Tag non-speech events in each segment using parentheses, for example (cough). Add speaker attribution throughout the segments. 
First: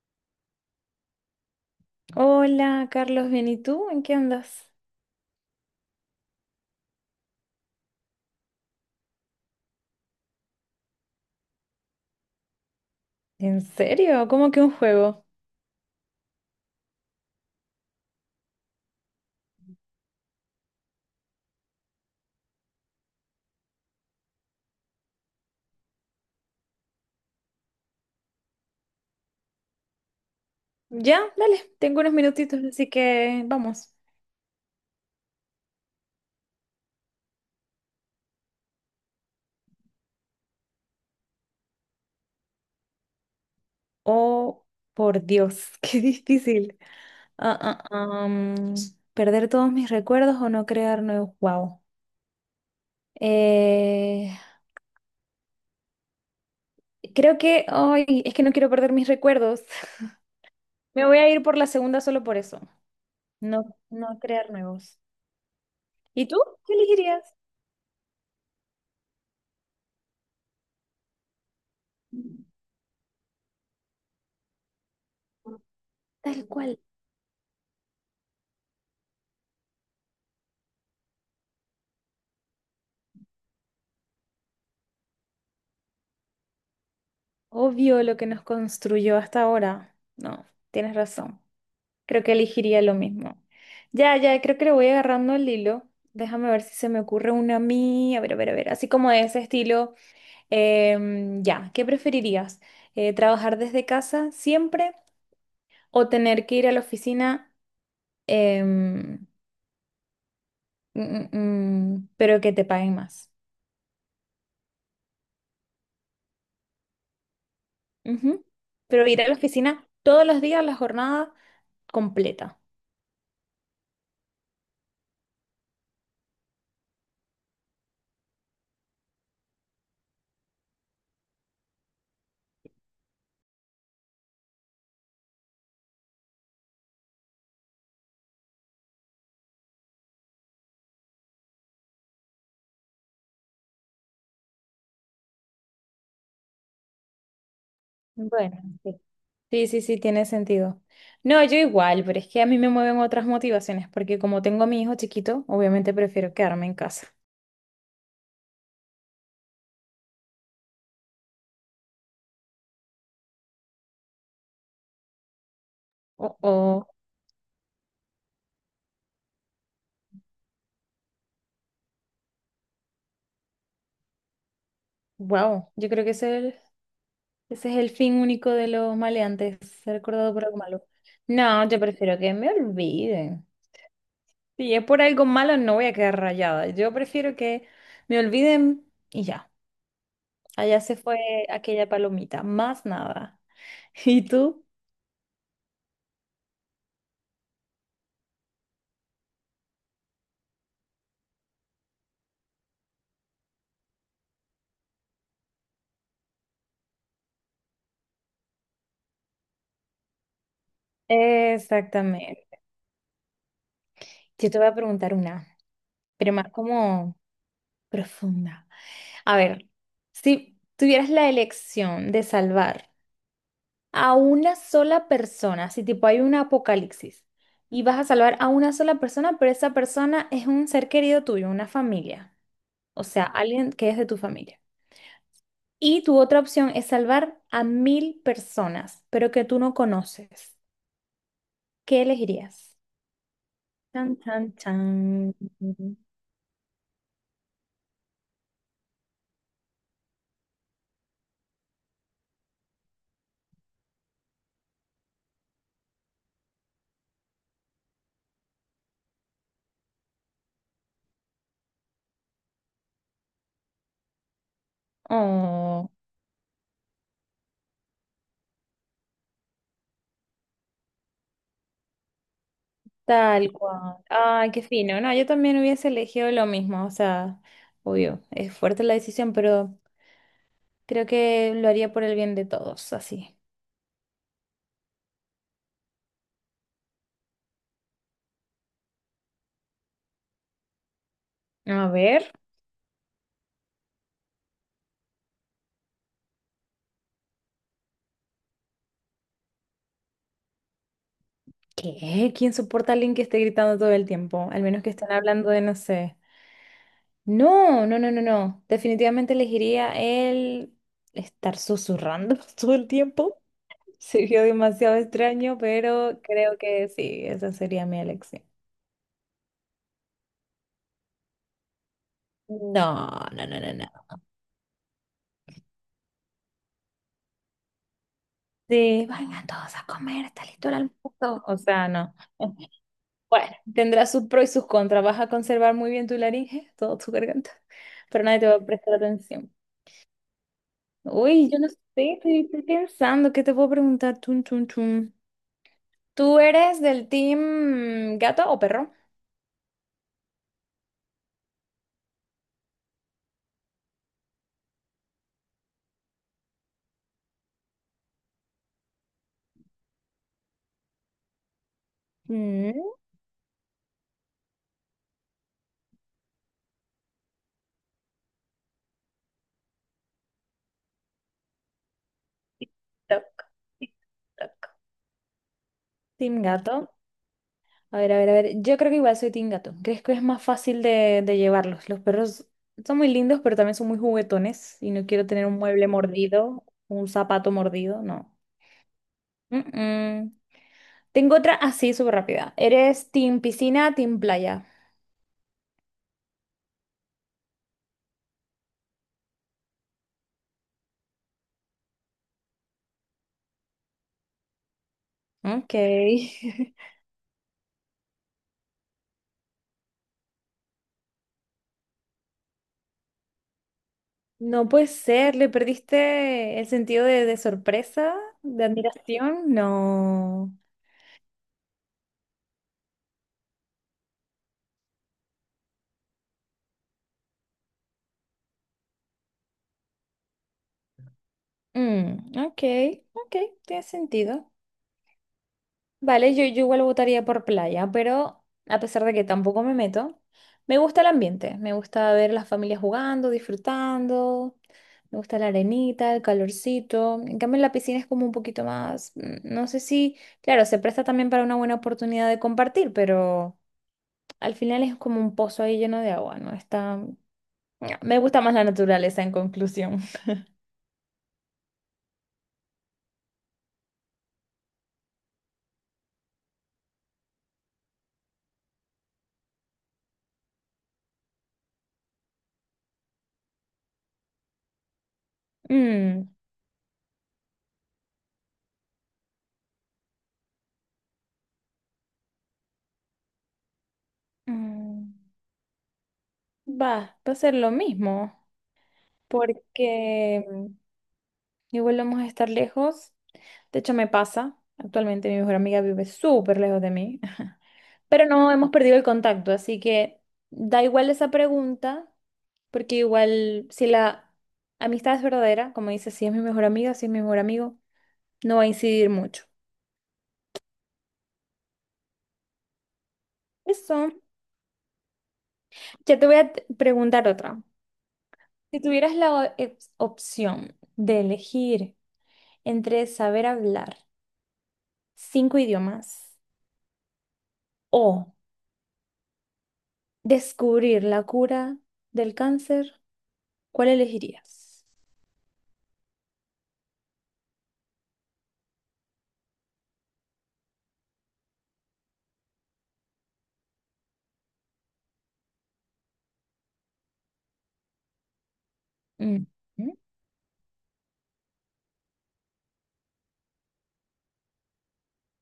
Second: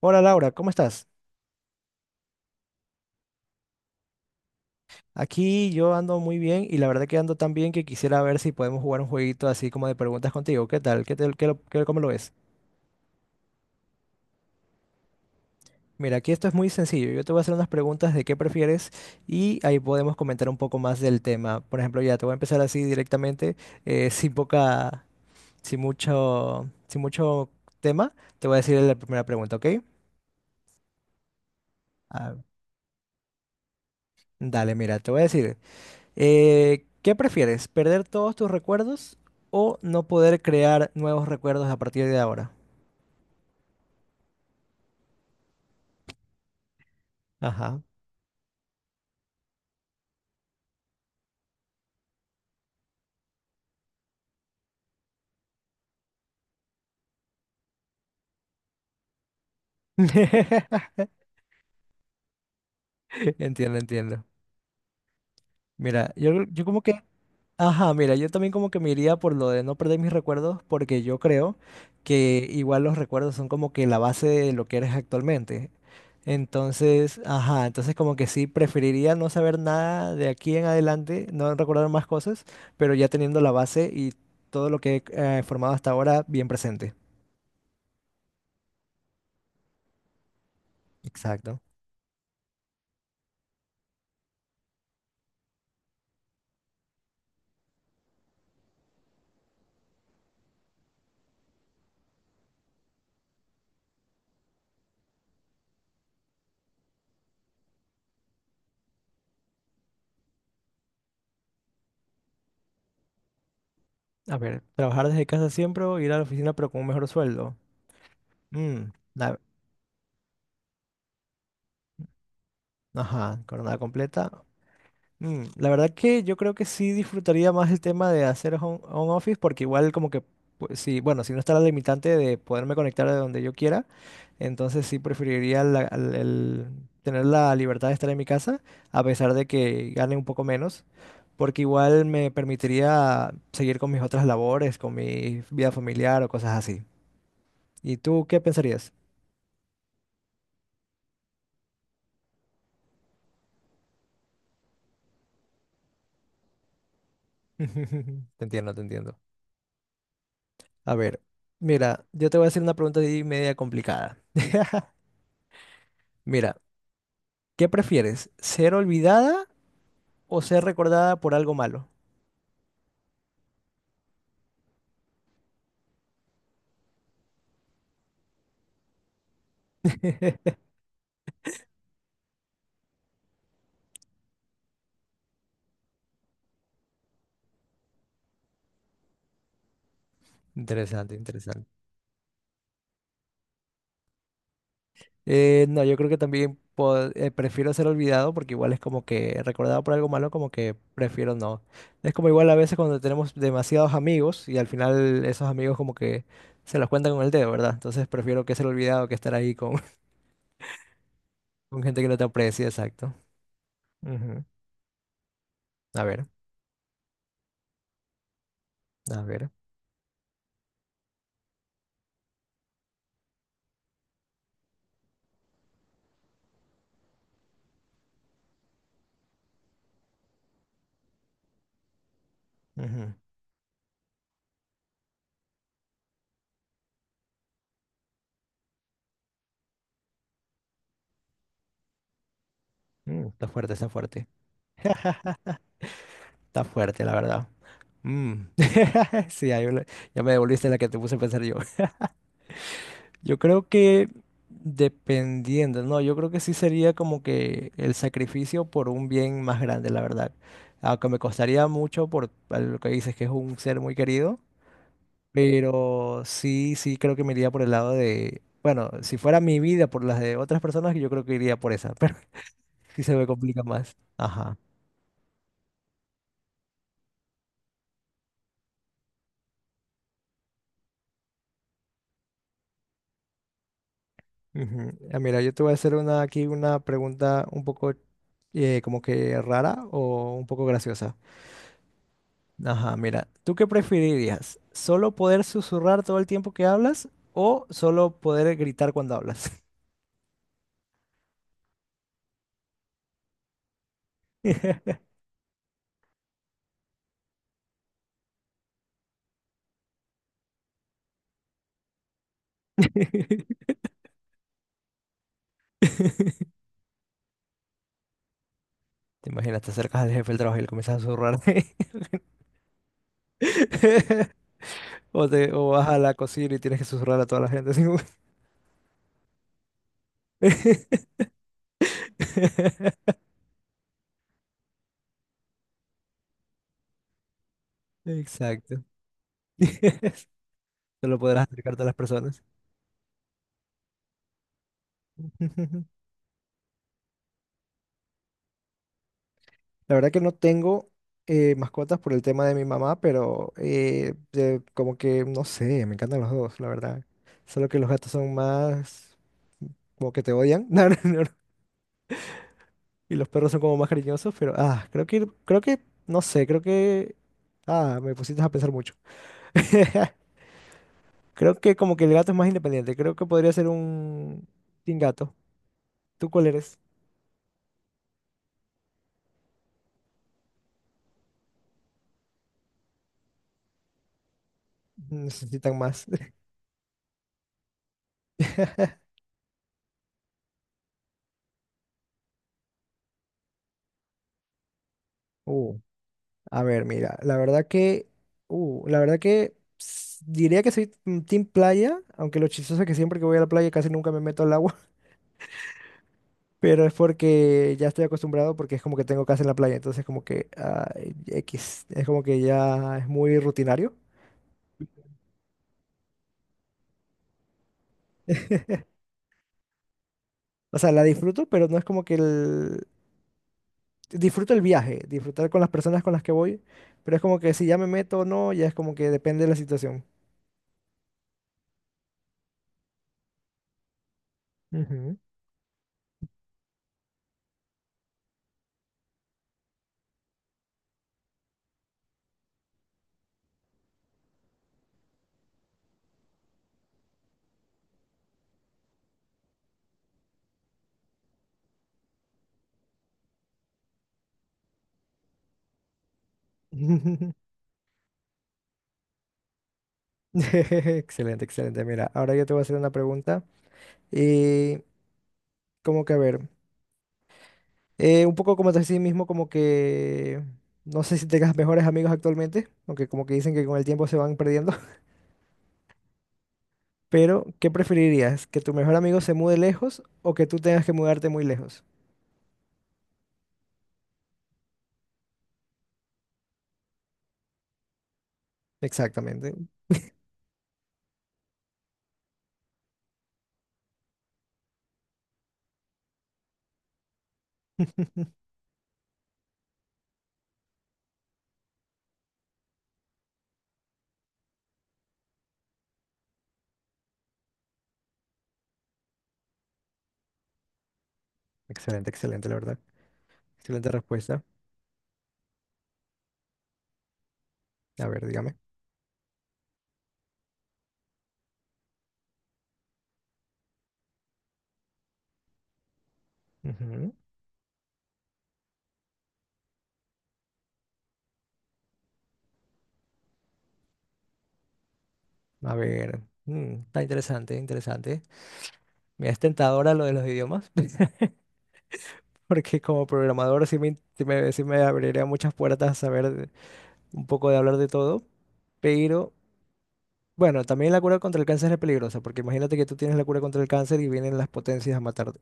Speaker 1: Hola Laura, ¿cómo estás?
Speaker 2: Hola, Carlos, bien, ¿y tú? ¿En qué andas?
Speaker 1: Aquí yo ando muy bien y la verdad que ando tan bien que quisiera ver si podemos jugar un jueguito así como de preguntas contigo. ¿Qué tal? ¿Qué tal? ¿Cómo lo ves?
Speaker 2: ¿En serio? ¿Cómo que un juego?
Speaker 1: Mira, aquí esto es muy sencillo. Yo te voy a hacer unas preguntas de qué prefieres y ahí podemos comentar un poco más del tema. Por ejemplo, ya te voy a empezar así directamente, sin poca, sin mucho tema. Te voy a decir la primera pregunta, ¿ok?
Speaker 2: Ya, dale, tengo unos
Speaker 1: Ah,
Speaker 2: minutitos, así que vamos.
Speaker 1: Dale, mira, te voy a decir. ¿Qué prefieres? ¿Perder todos tus recuerdos o no poder crear nuevos recuerdos a partir de ahora?
Speaker 2: Oh, por Dios, (laughs) qué difícil. Ah,
Speaker 1: Ajá.
Speaker 2: ah, am, perder todos mis recuerdos o no crear nuevos. Wow. Eh, creo que, ay, es que no quiero perder mis recuerdos. (laughs)
Speaker 1: (laughs)
Speaker 2: Me voy a ir por la segunda solo por eso. No,
Speaker 1: Entiendo,
Speaker 2: no
Speaker 1: entiendo.
Speaker 2: crear nuevos.
Speaker 1: Mira,
Speaker 2: ¿Y tú?
Speaker 1: yo
Speaker 2: ¿Qué
Speaker 1: como que
Speaker 2: elegirías?
Speaker 1: ajá, mira, yo también como que me iría por lo de no perder mis recuerdos, porque yo creo que igual los recuerdos son como que la base de lo que eres actualmente.
Speaker 2: Tal cual.
Speaker 1: Entonces, ajá, entonces como que sí, preferiría no saber nada de aquí en adelante, no recordar más cosas, pero ya teniendo la base y todo lo que he formado hasta ahora bien presente.
Speaker 2: Obvio lo que nos construyó hasta ahora. No, tienes razón.
Speaker 1: Exacto.
Speaker 2: Creo que elegiría lo mismo. Ya, ya, creo que le voy agarrando el hilo. Déjame ver si se me ocurre una a mí. A ver, a ver, a ver. Así como de ese estilo. Ya, ¿qué preferirías? ¿Trabajar desde casa siempre o tener que ir a la oficina, em, mm, mm, pero que te paguen más?
Speaker 1: A ver, trabajar desde casa siempre o ir a la oficina pero con un mejor sueldo.
Speaker 2: Ujú.
Speaker 1: Mm,
Speaker 2: Pero ir a la
Speaker 1: la-
Speaker 2: oficina todos los días, la jornada completa.
Speaker 1: ajá, jornada completa. Mm, la verdad que yo creo que sí disfrutaría más el tema de hacer home office, porque igual como que pues, sí, bueno, si no está la limitante de poderme conectar de donde yo quiera, entonces sí preferiría el tener la libertad de estar en mi casa a pesar de que gane un poco menos, porque igual me permitiría seguir con mis otras labores, con mi vida familiar o cosas así. ¿Y tú qué
Speaker 2: Bueno,
Speaker 1: pensarías?
Speaker 2: sí. Sí, sí, sí, tiene sentido. No, yo igual, pero es que a mí me mueven otras motivaciones, porque como tengo a mi hijo chiquito, obviamente prefiero quedarme en casa.
Speaker 1: (laughs) Te entiendo, te entiendo. A ver, mira, yo te voy a hacer una pregunta ahí media complicada. (laughs)
Speaker 2: O,
Speaker 1: Mira,
Speaker 2: o,
Speaker 1: ¿qué prefieres? ¿Ser olvidada o ser recordada por algo malo?
Speaker 2: wow, yo creo que ese es el fin único de los maleantes, ser recordado por algo
Speaker 1: (laughs)
Speaker 2: malo. No, yo prefiero que me olviden. Si es por algo malo, no voy a quedar rayada. Yo prefiero que me olviden y ya. Allá se
Speaker 1: Interesante,
Speaker 2: fue
Speaker 1: interesante.
Speaker 2: aquella palomita, más nada. (laughs) ¿Y tú?
Speaker 1: No, yo creo que también prefiero ser olvidado, porque igual es como que recordado por algo malo, como que prefiero no. Es como igual a veces cuando tenemos demasiados amigos y al final esos amigos como que se los cuentan con el dedo, ¿verdad? Entonces prefiero que ser olvidado que estar ahí con, (laughs) con gente que no te
Speaker 2: Exactamente.
Speaker 1: aprecia, exacto. Ujú.
Speaker 2: Yo te voy a preguntar una,
Speaker 1: A ver,
Speaker 2: pero más como profunda.
Speaker 1: a
Speaker 2: A
Speaker 1: ver.
Speaker 2: ver, si tuvieras la elección de salvar a una sola persona, si tipo hay un apocalipsis y vas a salvar a una sola persona, pero esa persona es un ser querido tuyo, una familia, o
Speaker 1: Ujú.
Speaker 2: sea, alguien que es de tu familia. Y tu otra opción es salvar a mil personas, pero que tú no conoces. ¿Qué elegirías?
Speaker 1: Mm, está fuerte, está
Speaker 2: Chan,
Speaker 1: fuerte.
Speaker 2: chan,
Speaker 1: (laughs)
Speaker 2: chan.
Speaker 1: Está fuerte, la verdad. Mm. (laughs) Sí, ya me devolviste la que te puse a pensar yo. (laughs) Yo creo que dependiendo, no, yo creo que sí sería como que el sacrificio por un bien más grande, la verdad. Aunque me costaría mucho por lo que dices que es un ser muy querido,
Speaker 2: Oh.
Speaker 1: pero sí, sí creo que me iría por el lado de, bueno, si fuera mi vida por las de otras personas, yo creo que iría por esa, (laughs) pero sí se me
Speaker 2: Tal
Speaker 1: complica más.
Speaker 2: cual. Ay,
Speaker 1: Ajá.
Speaker 2: qué fino. No, yo también hubiese elegido lo mismo. O sea, obvio, es fuerte la decisión, pero creo que lo haría por el bien de todos, así.
Speaker 1: Ujú. Ah, mira, yo te voy a hacer una, aquí una pregunta un poco como que rara o un poco graciosa.
Speaker 2: A ver,
Speaker 1: Ajá, mira, ¿tú qué preferirías? ¿Solo poder susurrar todo el tiempo que hablas o solo poder gritar cuando hablas?
Speaker 2: ¿qué? ¿Quién soporta a alguien que esté gritando todo el tiempo? Al menos que estén hablando de, no sé. No, no, no, no, no. Definitivamente elegiría el estar susurrando (laughs) todo el tiempo.
Speaker 1: (laughs)
Speaker 2: Sería demasiado extraño, pero
Speaker 1: Te
Speaker 2: creo que sí, esa sería mi elección.
Speaker 1: imaginas, te acercas al jefe del trabajo y le comienzas a susurrar.
Speaker 2: No, no, no, no, no,
Speaker 1: (laughs) O vas a la cocina y tienes que susurrar a toda la gente, así como...
Speaker 2: de vengan todos a comer, está listo el almuerzo. O sea, no. (laughs)
Speaker 1: (laughs)
Speaker 2: Bueno, tendrá sus pros y sus contras. Vas a conservar muy bien tu laringe, toda tu garganta, pero nadie te va a
Speaker 1: Exacto.
Speaker 2: prestar atención.
Speaker 1: (laughs) Solo podrás
Speaker 2: Uy, yo no sé,
Speaker 1: acercarte a las personas.
Speaker 2: estoy pensando, ¿qué te puedo preguntar? Tun, tun, tun.
Speaker 1: (laughs)
Speaker 2: ¿Tú eres del team gato o perro?
Speaker 1: La verdad que no tengo mascotas por el tema de mi mamá, pero como que no sé, me encantan los dos, la verdad. Solo que los gatos son más como que te odian. (laughs) No, no, no, no.
Speaker 2: Mm,
Speaker 1: Y los perros son como más cariñosos, pero ah, creo que no sé, creo que ah, me pusiste a pensar mucho. (laughs) Creo que como que el gato es más independiente. Creo que
Speaker 2: toc,
Speaker 1: podría ser
Speaker 2: tic,
Speaker 1: un
Speaker 2: toc.
Speaker 1: sin gato. ¿Tú
Speaker 2: Team
Speaker 1: cuál eres?
Speaker 2: gato. A ver, a ver, a ver. Yo creo que igual soy team gato. ¿Crees que es más fácil de llevarlos? Los perros son muy lindos, pero también son muy juguetones y no quiero tener un
Speaker 1: Necesitan
Speaker 2: mueble
Speaker 1: más.
Speaker 2: mordido, un zapato mordido, no.
Speaker 1: (laughs)
Speaker 2: Mm, mm. Tengo otra así súper rápida. ¿Eres team piscina, team playa?
Speaker 1: A ver, mira, la verdad que diría que soy mm, team playa, aunque lo chistoso es que siempre que voy a la playa casi nunca me meto al agua,
Speaker 2: Ok.
Speaker 1: (laughs) pero es
Speaker 2: (laughs)
Speaker 1: porque ya estoy acostumbrado porque es como que tengo casa en la playa, entonces como que ah, X, es como que ya es muy rutinario.
Speaker 2: No puede ser, le perdiste el sentido de sorpresa, de
Speaker 1: (laughs)
Speaker 2: admiración. No.
Speaker 1: O sea, la disfruto, pero no es como que el... Disfruto el viaje, disfrutar con las personas con las que voy, pero es como que si ya me meto o no, ya es como que depende de la situación.
Speaker 2: Ok, ok, tiene sentido.
Speaker 1: Ujú.
Speaker 2: Vale, yo igual votaría por playa, pero a pesar de que tampoco me meto, me gusta el ambiente, me gusta ver las familias jugando, disfrutando, me gusta la arenita, el calorcito. En cambio, en la piscina es como un poquito más, no sé si, claro, se presta también para una buena oportunidad de compartir, pero al final es como un pozo ahí lleno de agua, ¿no? Está,
Speaker 1: (laughs)
Speaker 2: (tsk) Me gusta más la naturaleza en conclusión. (laughs)
Speaker 1: Excelente, excelente. Mira, ahora yo te voy a hacer una pregunta. Y como que a ver, un poco como te decía mismo, como que no sé si tengas mejores amigos actualmente, aunque como que dicen que con el tiempo se van perdiendo, (laughs)
Speaker 2: Mm,
Speaker 1: pero ¿qué preferirías? ¿Que tu mejor amigo se mude lejos o que tú tengas que mudarte muy lejos?
Speaker 2: mm, va a ser lo mismo,
Speaker 1: Exactamente.
Speaker 2: porque... igual vamos a estar lejos. De hecho, me pasa. Actualmente mi mejor amiga vive súper lejos de mí. (laughs) Pero no
Speaker 1: (laughs)
Speaker 2: hemos perdido el contacto, así que da igual esa pregunta, porque igual si la amistad es verdadera, como dice, si es mi mejor amiga, si es mi mejor amigo, no va a incidir mucho.
Speaker 1: Excelente, excelente, la verdad. Excelente
Speaker 2: Eso.
Speaker 1: respuesta.
Speaker 2: Ya te voy a preguntar otra.
Speaker 1: A ver, dígame.
Speaker 2: Si tuvieras la opción de elegir entre saber hablar cinco idiomas
Speaker 1: Ujú.
Speaker 2: o descubrir la cura del cáncer, ¿cuál elegirías?
Speaker 1: A ver, mm, está interesante, interesante. Mira, es tentadora lo de los idiomas, (laughs) porque como programador sí sí me abriría muchas puertas a saber un poco de hablar de todo, pero
Speaker 2: Mm, mm.
Speaker 1: bueno, también la cura contra el cáncer es peligrosa, porque imagínate que tú tienes la cura contra el cáncer y vienen las potencias a matarte.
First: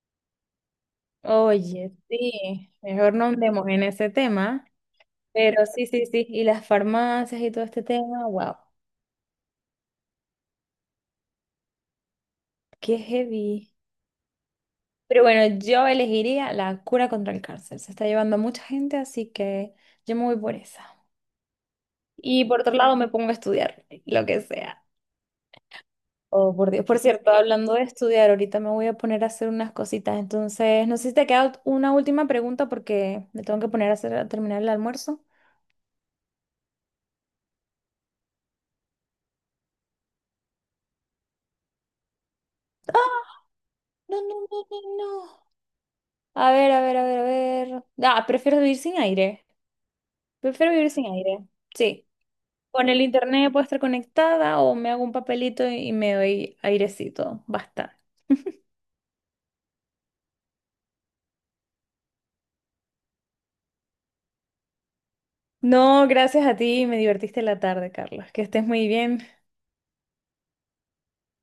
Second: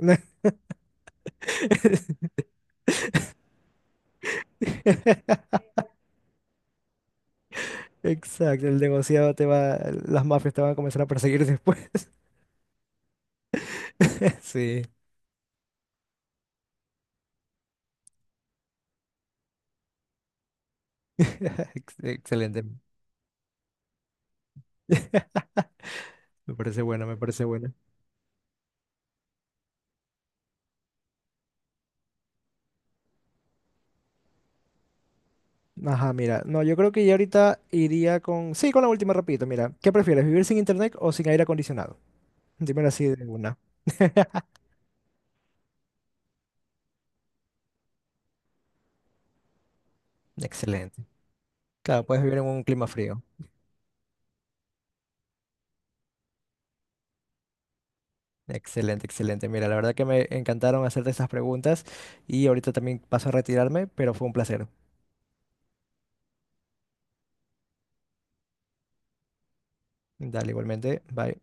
Speaker 2: Oye,
Speaker 1: (laughs)
Speaker 2: sí, mejor no andemos en ese tema, pero sí, sí, sí, y las farmacias y todo este tema, wow,
Speaker 1: Exacto, el negociado te va, las mafias te van a comenzar a perseguir después. (laughs)
Speaker 2: qué heavy.
Speaker 1: Sí,
Speaker 2: Pero bueno, yo elegiría la cura contra el cáncer, se está llevando a mucha gente, así que yo me voy por esa.
Speaker 1: (laughs) ex-
Speaker 2: Y por
Speaker 1: excelente.
Speaker 2: otro lado me pongo a estudiar, lo que sea.
Speaker 1: (laughs) Me
Speaker 2: Oh, por
Speaker 1: parece
Speaker 2: Dios. Por
Speaker 1: buena, me
Speaker 2: cierto,
Speaker 1: parece buena.
Speaker 2: hablando de estudiar, ahorita me voy a poner a hacer unas cositas. Entonces, no sé si te queda una última pregunta porque me tengo que poner a hacer, a terminar el almuerzo.
Speaker 1: Ajá, mira, no, yo creo que ya ahorita iría con, sí, con la última rapidito, mira, ¿qué prefieres, vivir sin internet o sin aire acondicionado? Dímelo así
Speaker 2: ¡Ah!
Speaker 1: de una.
Speaker 2: No, no, no, no, no. A ver, a ver, a ver, a ver. Ah, prefiero vivir sin aire. Prefiero vivir
Speaker 1: Excelente.
Speaker 2: sin aire.
Speaker 1: Claro,
Speaker 2: Sí.
Speaker 1: puedes vivir en un clima
Speaker 2: Con el
Speaker 1: frío.
Speaker 2: internet puedo estar conectada o me hago un papelito y me doy airecito. Basta. (laughs)
Speaker 1: Excelente, excelente. Mira, la verdad que me encantaron hacerte estas preguntas y ahorita también paso a retirarme, pero fue un placer.
Speaker 2: No, gracias a ti. Me divertiste la tarde, Carlos. Que estés muy bien.
Speaker 1: Dale, igualmente. Bye.